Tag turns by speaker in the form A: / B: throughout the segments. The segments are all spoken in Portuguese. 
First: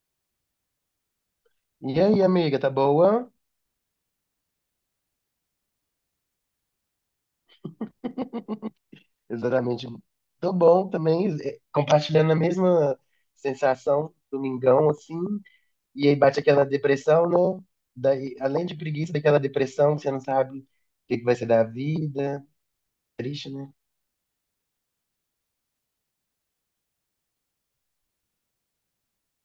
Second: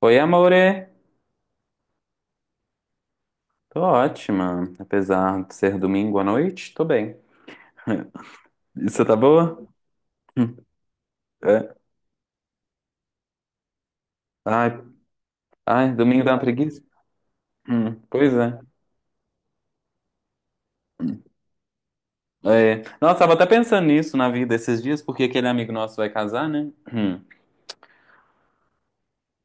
A: Oi, amore.
B: E aí, amiga, tá boa?
A: Tô ótima. Apesar de ser domingo à noite, tô bem. E você tá boa?
B: Exatamente. Tô
A: Hum.
B: bom também,
A: É.
B: compartilhando a mesma sensação,
A: Ai,
B: domingão, assim.
A: ai,
B: E aí
A: domingo dá uma
B: bate aquela
A: preguiça?
B: depressão, né?
A: Pois
B: Daí,
A: é.
B: além de preguiça, daquela depressão que você não sabe o que que vai ser da vida.
A: É. Nossa, tava até
B: Triste, né?
A: pensando nisso na vida esses dias, porque aquele amigo nosso vai casar, né? Hum.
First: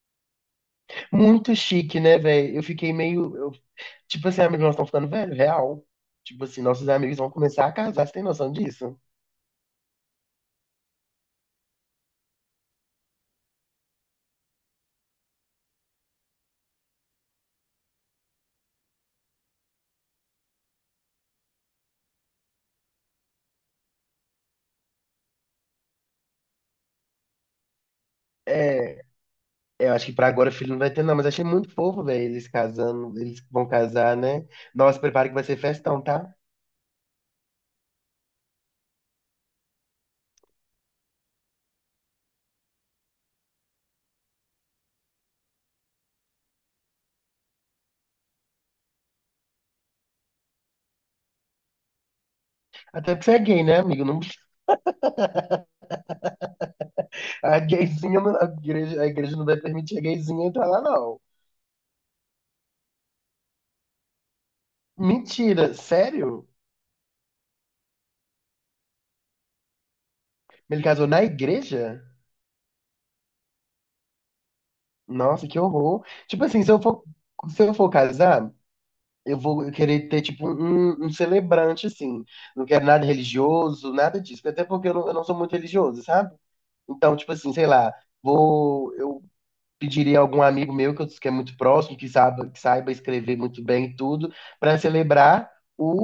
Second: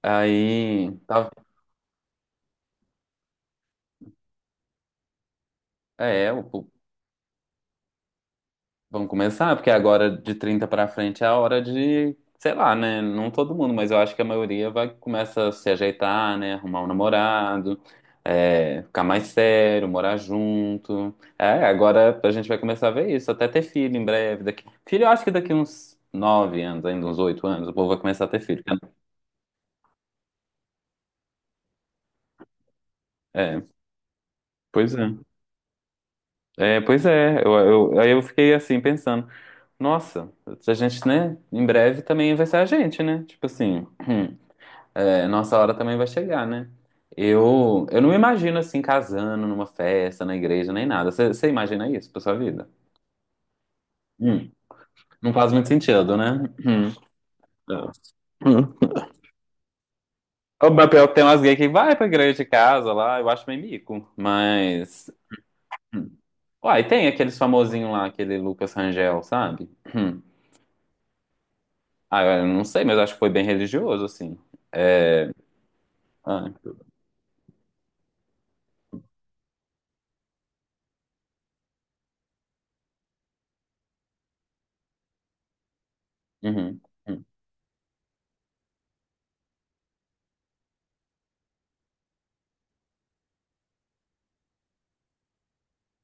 A: Aí, tava.
B: Muito chique, né, velho? Eu fiquei meio, tipo assim, amigos, nós estamos ficando velho, real.
A: É.
B: Tipo assim, nossos amigos vão começar a casar, você tem noção disso?
A: Vamos começar, porque agora de 30 pra frente é a hora de, sei lá, né? Não todo mundo, mas eu acho que a maioria vai começa a se ajeitar, né? Arrumar um namorado, é, ficar mais sério, morar junto. É, agora a gente vai começar a ver isso, até ter filho em breve. Filho, eu acho que daqui uns 9 anos, ainda uns 8 anos, o povo vai começar a ter filho, né?
B: É. Eu acho que pra agora o filho não vai ter, não, mas achei muito fofo, velho, eles casando, eles
A: É,
B: vão casar, né?
A: pois
B: Nossa,
A: é.
B: prepara que vai ser festão, tá?
A: É, pois é, aí eu fiquei assim pensando, nossa, a gente, né, em breve também vai ser a gente, né? Tipo assim. É, nossa hora também vai chegar, né? Eu não me imagino assim casando numa festa, na igreja, nem nada. Você imagina isso pra sua vida?
B: Até porque você é gay, né, amigo? Não,
A: Hum, não faz muito sentido, né? Hum.
B: a gayzinha, a
A: Hum.
B: igreja, a igreja não vai permitir a gayzinha entrar
A: O
B: lá,
A: meu pior que
B: não.
A: tem umas gays que vai pra igreja de casa lá, eu acho meio mico, mas.
B: Mentira,
A: Hum.
B: sério?
A: Uai, tem aqueles famosinho lá, aquele Lucas Rangel, sabe? Hum.
B: Ele casou na igreja?
A: Ah, eu não sei, mas eu acho que foi bem religioso, assim.
B: Nossa, que horror. Tipo
A: Ah,
B: assim, se eu for casar, eu vou querer ter, tipo, um celebrante, assim. Não quero nada religioso, nada disso. Até porque eu não sou muito religioso, sabe?
A: uhum,
B: Então,
A: uhum.
B: tipo assim, sei lá, eu pediria a algum amigo meu que é muito próximo, que saiba escrever muito bem e tudo, para celebrar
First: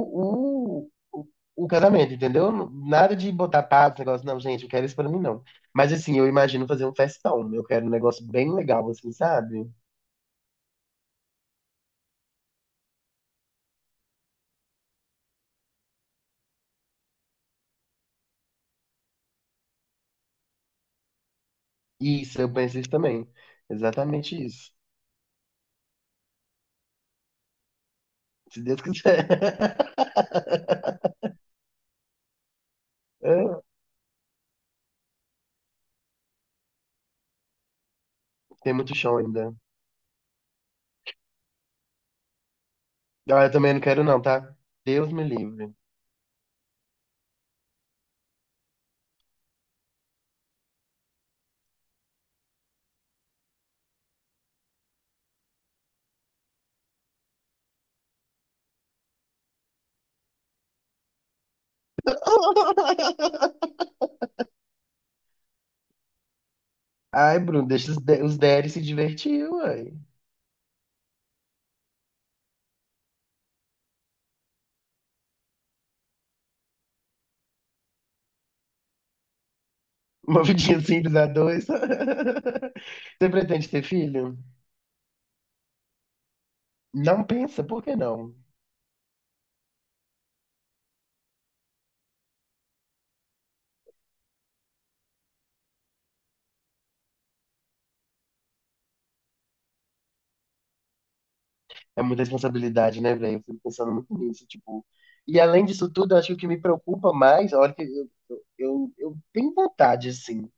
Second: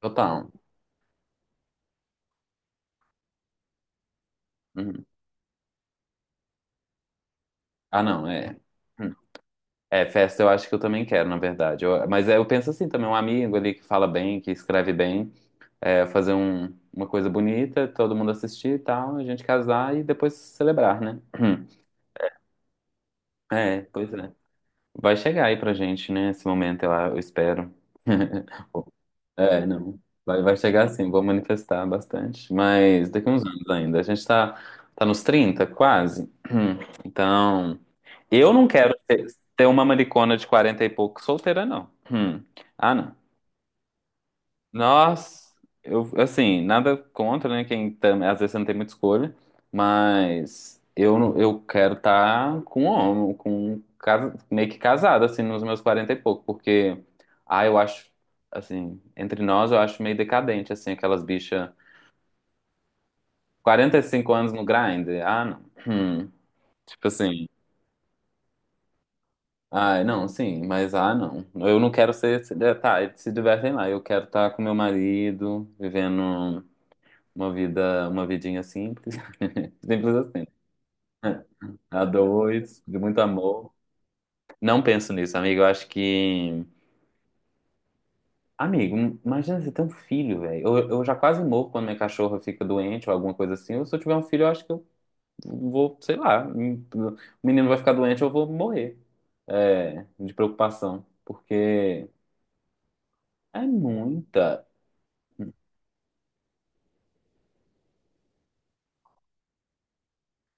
A: Total.
B: o, o, o casamento, entendeu? Nada de botar pato, negócio, não, gente, eu quero isso
A: Uhum.
B: pra mim, não. Mas, assim, eu imagino fazer um festão. Eu quero um
A: Ah,
B: negócio
A: não,
B: bem
A: é.
B: legal, assim,
A: Hum.
B: sabe?
A: É, festa eu acho que eu também quero, na verdade. Mas é, eu penso assim também, um amigo ali que fala bem, que escreve bem, é, fazer uma coisa bonita, todo mundo assistir e tal, a gente casar e depois celebrar, né?
B: Isso, eu penso isso também.
A: É, pois é.
B: Exatamente isso.
A: Vai chegar aí pra gente, né? Esse momento, eu espero.
B: Se Deus quiser.
A: É, não. Vai chegar sim, vou manifestar bastante. Mas daqui uns
B: É,
A: anos ainda. A gente tá, tá nos 30 quase. Então. Eu não
B: tem
A: quero
B: muito chão
A: ter,
B: ainda.
A: ter uma maricona de 40 e pouco solteira, não. Hum. Ah, não.
B: Ah, eu também não quero não, tá? Deus me
A: Nós,
B: livre.
A: eu, assim, nada contra, né? Às vezes você não tem muita escolha, mas eu, não- eu quero estar com um homem, meio que casado, assim, nos meus 40 e pouco, porque, eu acho, assim, entre nós eu acho meio decadente, assim, aquelas bichas 45 anos no grind. Ah, não. Hum. Tipo
B: Ai,
A: assim.
B: Bruno, deixa de os Derry se divertir, uai.
A: Ah, não, sim, mas ah, não. Eu não quero ser. Tá, eles se divertem lá. Eu quero estar com meu marido, vivendo uma vida, uma vidinha simples. Simples
B: Uma
A: assim,
B: vidinha simples a
A: né?
B: dois.
A: A dois, de muito
B: Você pretende
A: amor.
B: ter filho?
A: Não penso nisso, amigo. Eu acho que.
B: Não pensa, por que não?
A: Amigo, imagina você ter um filho, velho. Eu já quase morro quando minha cachorra fica doente ou alguma coisa assim. Ou se eu tiver um filho, eu acho que eu vou, sei lá. O menino vai ficar doente, eu vou morrer. É, de preocupação.
B: É
A: Porque.
B: muita responsabilidade, né, velho? Eu
A: É
B: fico pensando muito nisso,
A: muita.
B: tipo. E além disso tudo, eu acho que o que me preocupa mais, olha que eu tenho vontade, assim.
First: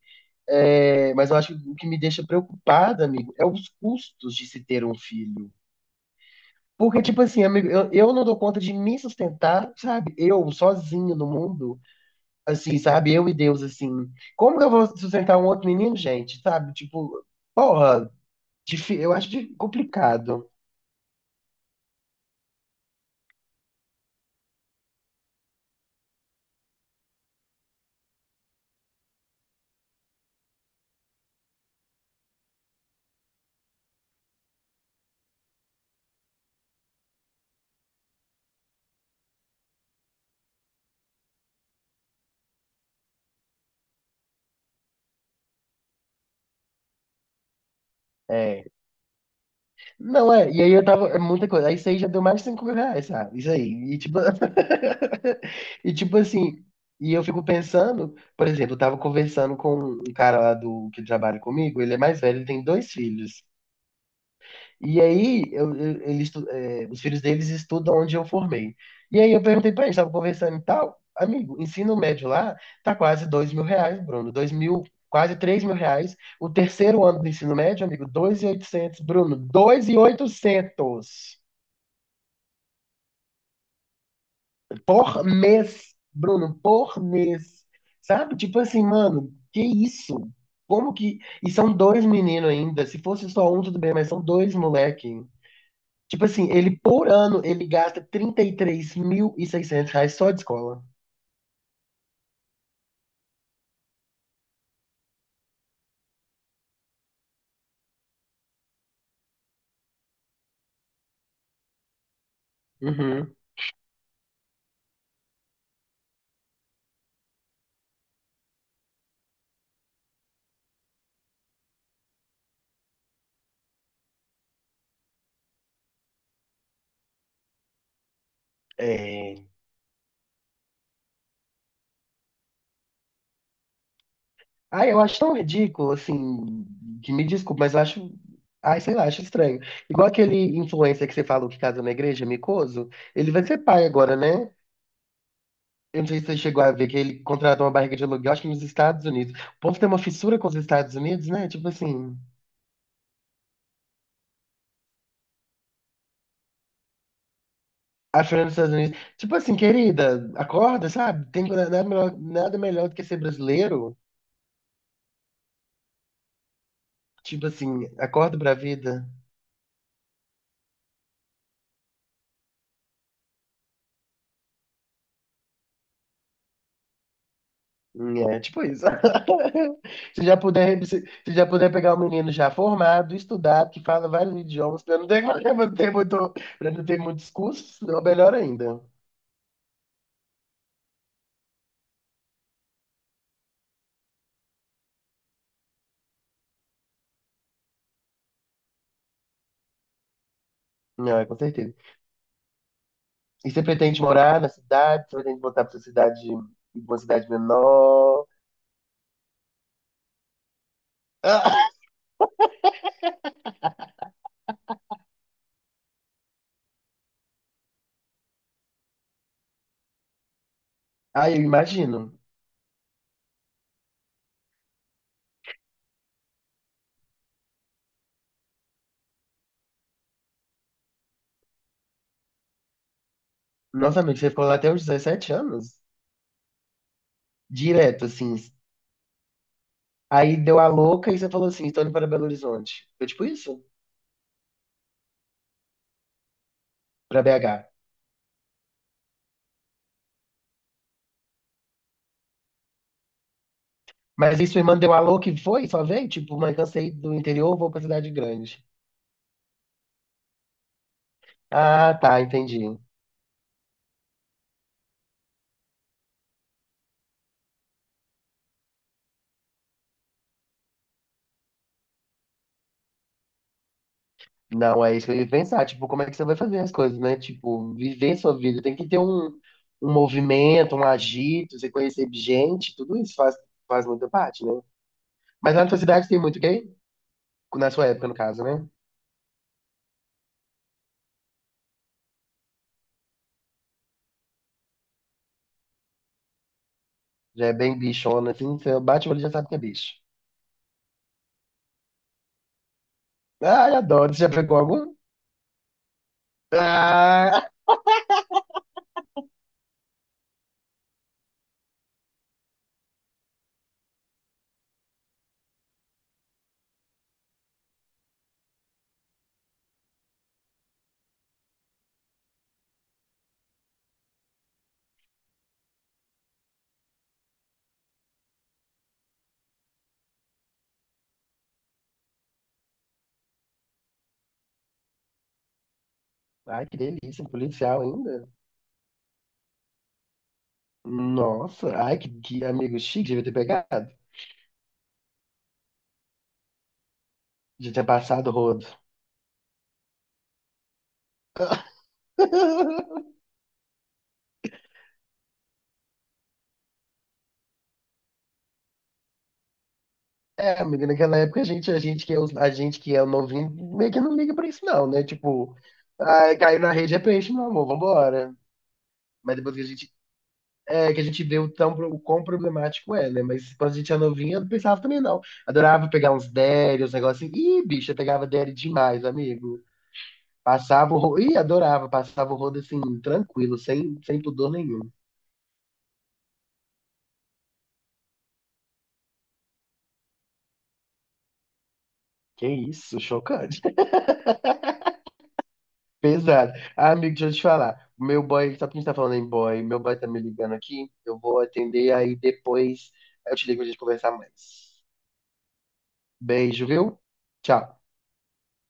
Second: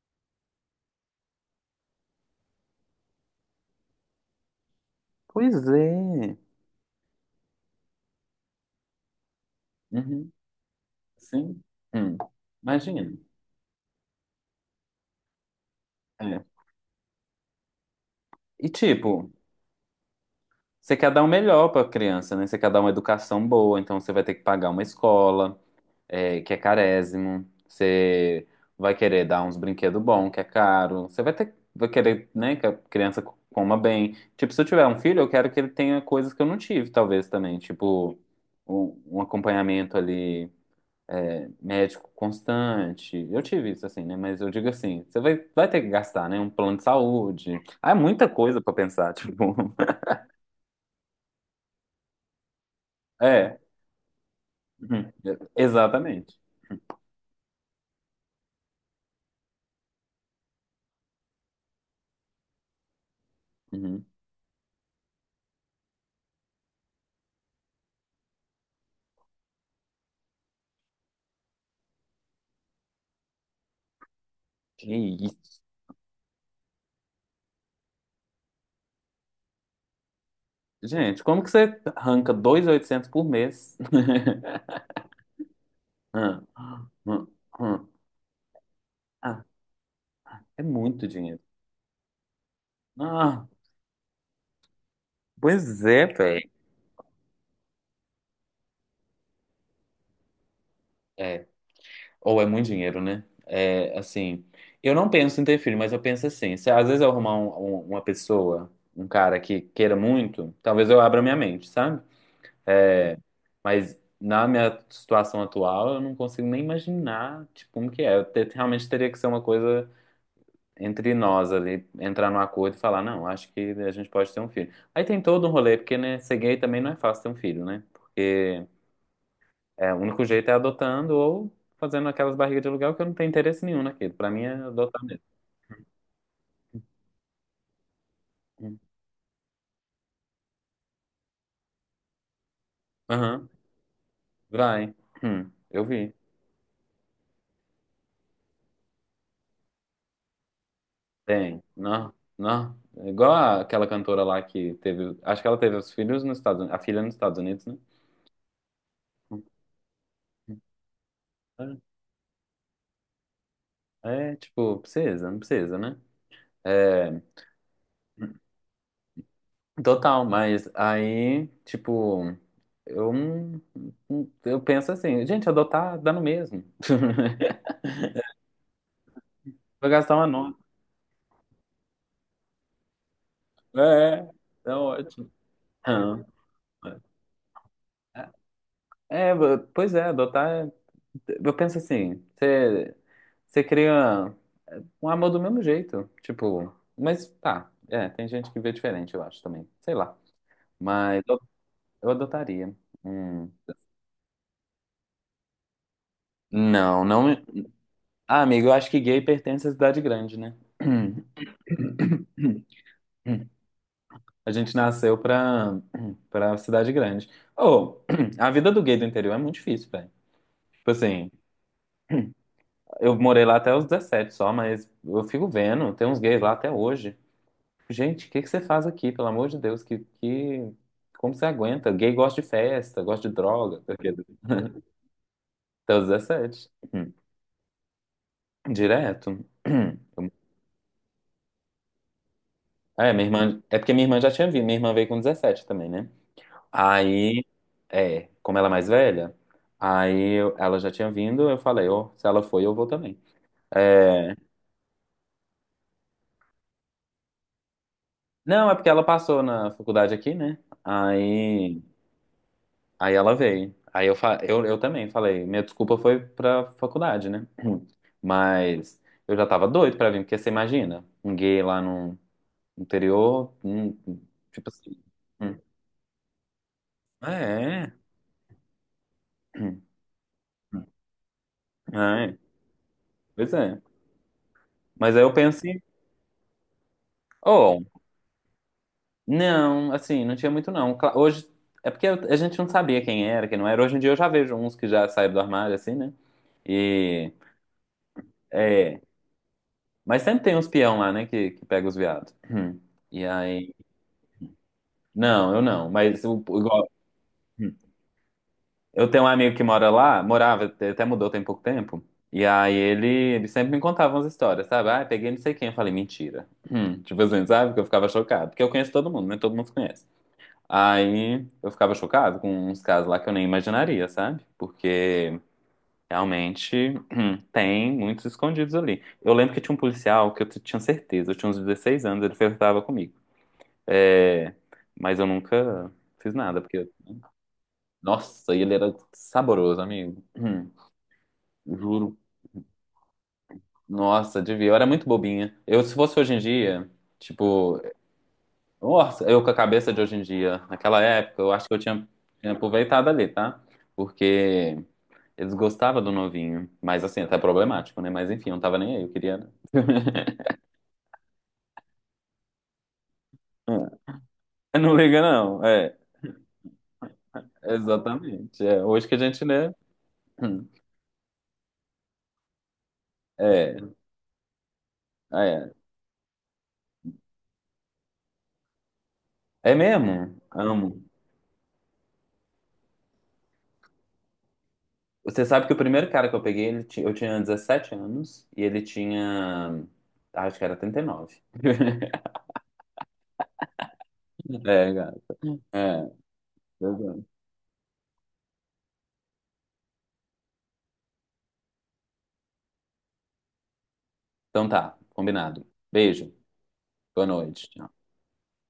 B: É, mas eu acho que o que me deixa preocupada, amigo, é os custos de se ter um filho.
A: Pois é.
B: Porque, tipo assim, amigo, eu não dou conta de me sustentar, sabe?
A: Uhum,
B: Eu, sozinho no
A: sim.
B: mundo,
A: Hum.
B: assim,
A: Imagina.
B: sabe? Eu e Deus, assim. Como que eu vou sustentar um outro menino, gente?
A: É.
B: Sabe? Tipo, porra,
A: E tipo,
B: eu acho complicado.
A: você quer dar o melhor para a criança, né? Você quer dar uma educação boa, então você vai ter que pagar uma escola, que é carésimo. Você vai querer dar uns brinquedos bons, que é caro. Você vai ter, vai querer, né, que a criança coma bem. Tipo, se eu tiver um filho, eu quero que ele tenha coisas que eu não tive, talvez também. Tipo, um acompanhamento ali. Médico constante. Eu tive isso assim, né? Mas eu digo assim, você vai ter que gastar, né? Um plano de saúde. Ah, é muita coisa
B: É.
A: pra pensar, tipo.
B: Não, é, e aí eu tava, é muita coisa. Aí isso aí já deu mais de 5 mil reais, sabe? Isso
A: É,
B: aí. E tipo,
A: uhum.
B: e tipo
A: Exatamente.
B: assim, e eu fico pensando, por exemplo, eu tava conversando com um cara lá do que trabalha comigo, ele é mais velho, ele tem dois filhos.
A: Uhum.
B: E aí, é, os filhos deles estudam onde eu formei. E aí eu perguntei pra eles, tava conversando e tal, amigo, ensino médio lá tá quase 2.000 reais, Bruno, 2.000,
A: Que
B: quase
A: isso.
B: 3.000 reais. O terceiro ano do ensino médio, amigo, 2.800, Bruno, dois mil e
A: Gente,
B: oitocentos
A: como que você arranca 2.800 por mês?
B: por mês,
A: Ah,
B: Bruno,
A: ah,
B: por mês.
A: ah.
B: Sabe? Tipo assim, mano,
A: Ah,
B: que isso?
A: é
B: Como
A: muito
B: que.
A: dinheiro.
B: E são dois meninos ainda, se fosse
A: Ah,
B: só um, tudo bem, mas são dois moleque.
A: pois é,
B: Tipo
A: velho.
B: assim, ele por ano ele gasta trinta e três mil e seiscentos reais só de escola.
A: É. Ou é muito dinheiro, né? É, assim, eu não penso em ter filho, mas eu penso assim, se às vezes eu arrumar uma pessoa, um cara que queira muito, talvez eu abra minha mente, sabe?
B: Uhum.
A: Mas na minha situação atual, eu não consigo nem imaginar, tipo, como que é. Realmente teria que ser uma coisa entre nós ali, entrar num acordo e falar, não, acho que a gente pode ter um filho. Aí tem todo um rolê, porque, né, ser gay também não é fácil ter um filho, né?
B: É.
A: É, o único jeito é adotando ou fazendo aquelas barrigas de aluguel que eu não tenho interesse nenhum naquilo. Pra mim é
B: Ah, eu
A: adotar
B: acho
A: mesmo.
B: tão ridículo, assim, que me desculpe, mas eu acho.
A: Hum.
B: Ai, sei lá, acho estranho. Igual aquele influencer que você falou que casou na igreja, Micoso, ele vai
A: Aham,
B: ser pai agora, né?
A: vai. Eu
B: Eu não
A: vi.
B: sei se você chegou a ver que ele contratou uma barriga de aluguel, acho que nos Estados Unidos. O povo tem uma fissura com os Estados Unidos, né?
A: Tem.
B: Tipo
A: Não,
B: assim,
A: não. É. Igual aquela cantora lá que teve. Acho que ela teve os filhos nos Estados Unidos. A filha nos Estados Unidos, né?
B: a Fernanda dos Estados Unidos. Tipo assim, querida, acorda, sabe? Tem nada melhor, nada melhor do que ser brasileiro.
A: É, é, tipo, precisa, não precisa, né? É,
B: Tipo assim, acordo pra vida.
A: total, mas aí, tipo, eu, não- não- eu penso assim, gente, adotar dá no mesmo.
B: Hum. É, tipo isso.
A: Vou gastar
B: Se
A: uma
B: já
A: nota.
B: puder, se, se já puder pegar um menino já formado, estudado,
A: É,
B: que fala
A: é
B: vários
A: é
B: idiomas, pra não ter,
A: ótimo. Aham.
B: pra não ter muitos cursos, é melhor ainda.
A: É, pois é, adotar. Eu penso assim, você cria um amor do mesmo jeito, tipo, mas tá, é, tem gente que vê diferente, eu acho também, sei lá.
B: Não,
A: Mas
B: é com
A: eu,
B: certeza.
A: eu adotaria. Hum.
B: E você pretende morar na cidade? Você pretende voltar pra sua cidade, uma
A: Não,
B: cidade
A: não.
B: menor?
A: Ah, amigo, eu acho que gay pertence à cidade grande, né? A gente nasceu pra cidade grande. Ô, a vida do gay do interior é muito difícil, velho. Tipo assim.
B: Ah, eu imagino.
A: Eu morei lá até os 17 só, mas eu fico vendo, tem uns gays lá até hoje. Gente, o que que você faz aqui, pelo amor de Deus? Como você aguenta? Gay gosta de festa, gosta de droga.
B: Nossa, amigo, você ficou lá até os 17 anos?
A: Até os 17.
B: Direto, assim.
A: Direto. Hum.
B: Aí deu a louca e você falou assim, estou indo para Belo Horizonte. Foi
A: É,
B: tipo isso?
A: é porque minha irmã já tinha vindo, minha irmã veio com 17 também, né?
B: Pra
A: Aí,
B: BH.
A: é, como ela é mais velha, ela já tinha vindo, eu falei, ó, se ela foi, eu vou também. É...
B: Mas isso me mandou um alô que foi, só veio? Tipo, mãe, cansei do interior, vou pra cidade grande.
A: Não, é porque ela passou na faculdade aqui, né? Aí.
B: Ah, tá, entendi.
A: Aí ela veio. Aí eu também falei. Minha desculpa foi pra faculdade, né? Mas eu já tava doido pra vir, porque você imagina, um gay lá no interior, tipo
B: Não, é
A: assim.
B: isso que eu ia
A: hum,
B: pensar. Tipo, como é que você vai fazer as coisas, né? Tipo,
A: É,
B: viver sua vida. Tem que ter um movimento, um agito, você conhecer
A: é,
B: gente, tudo isso faz,
A: pois é.
B: faz muita parte, né?
A: Mas aí eu
B: Mas lá na sua
A: pensei,
B: cidade tem muito gay? Na
A: oh,
B: sua época, no caso, né?
A: não, assim, não tinha muito não. Hoje, é porque a gente não sabia quem era, quem não era. Hoje em dia eu já vejo uns que já saíram do armário, assim, né? E,
B: Já é bem bichona, assim, você
A: é,
B: bate o olho e já sabe que é bicho.
A: mas sempre tem uns peão lá, né, que pega os viados. Hum. E aí.
B: Ai, adoro. Você já pegou algum?
A: Não, eu não. Mas igual,
B: Ah!
A: hum, eu tenho um amigo que mora lá, morava, até mudou tem pouco tempo. E aí ele sempre me contava umas histórias, sabe? Ah, peguei não sei quem. Eu falei, mentira. Tipo assim, sabe? Que eu ficava chocado. Porque eu conheço todo mundo, né? Todo mundo se conhece. Aí eu ficava chocado com uns casos lá que eu nem imaginaria, sabe? Porque realmente tem muitos escondidos ali. Eu lembro que tinha um policial que eu tinha certeza, eu tinha uns 16 anos, ele flertava comigo. É, mas eu nunca fiz nada,
B: Ai, que
A: porque.
B: delícia, um policial ainda.
A: Nossa, e ele era saboroso, amigo.
B: Nossa, ai, que,
A: Juro.
B: que amigo chique, devia ter pegado.
A: Nossa, devia. Eu era muito bobinha. Eu, se fosse hoje em dia,
B: Devia
A: tipo,
B: ter passado o rodo.
A: nossa, eu com a cabeça de hoje em dia, naquela época, eu acho que eu tinha aproveitado ali, tá? Porque eles gostavam do novinho. Mas assim, até problemático, né? Mas enfim, eu não tava nem aí, eu queria. É,
B: É, amigo, naquela época a gente que é o novinho, meio que não liga pra isso não,
A: não
B: né?
A: liga,
B: Tipo,
A: não. É,
B: ai, caiu na rede é peixe, meu amor, vambora.
A: exatamente. É, hoje que a
B: Mas
A: gente
B: depois que a
A: lê.
B: gente,
A: Hum,
B: que a gente vê o quão problemático é, né? Mas quando a
A: é,
B: gente é novinha, eu não pensava também não.
A: é.
B: Adorava pegar uns derry, uns negócios assim. Ih, bicho, eu pegava derry demais, amigo.
A: É mesmo?
B: Passava o
A: Amo.
B: rodo, ih, adorava, passava o rodo assim, tranquilo, sem pudor nenhum.
A: Você sabe que o primeiro cara que eu peguei, eu tinha 17 anos e ele tinha. Acho que era 39.
B: Que isso, chocante.
A: É, cara. É,
B: Pesado. Ah,
A: pois
B: amigo,
A: é.
B: deixa eu te falar. O meu boy, só porque a gente tá falando em boy, meu boy tá me ligando aqui. Eu vou atender aí depois. Eu te ligo pra gente conversar
A: Então
B: mais.
A: tá, combinado. Beijo,
B: Beijo, viu?
A: boa noite.
B: Tchau.